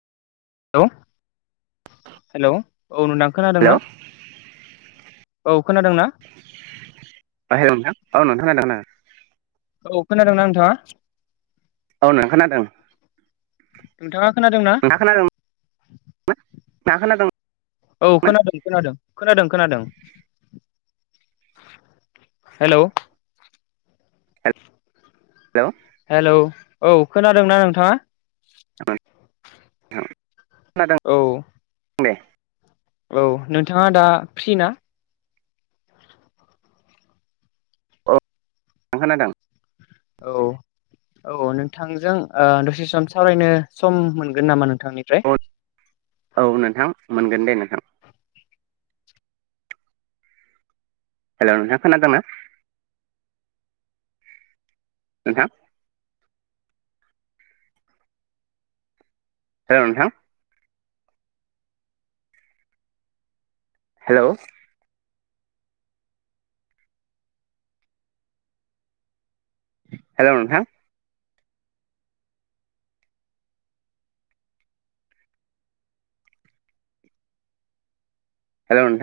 Hello! औ नोंथाङा खोनादों ना? हेलौ औ खोनादों ना? बाहेराव नोंथां [unintelligible] औ खोनादोंना नोंथाङा? औ नों खोनादों। नोंथाङा खोनादों ना? खोनादों। ना खोनादों। औ ना खोनादों खोनादों खोनादों खोनादों। हेलौ! हेलौ! हेलौ औ खोनादोंना नोंथाङा? [unintelligible] खोनादों। औ। [unintelligible] औ नोंथाङा दा फ्रि ना? औ खोनादों। औ। औ नोंथांजों ओ दसे सम सावरायनो सम मोनगोन नामा नोंथांनिफ्राय। औ औ नोंथां मोनगोन दे नोथां। हेलौ नोंथां खोनादोंना? नोथां। हेलौ नोथां। हेलौ हेलौ नोंथां। हेलौ नोंथां।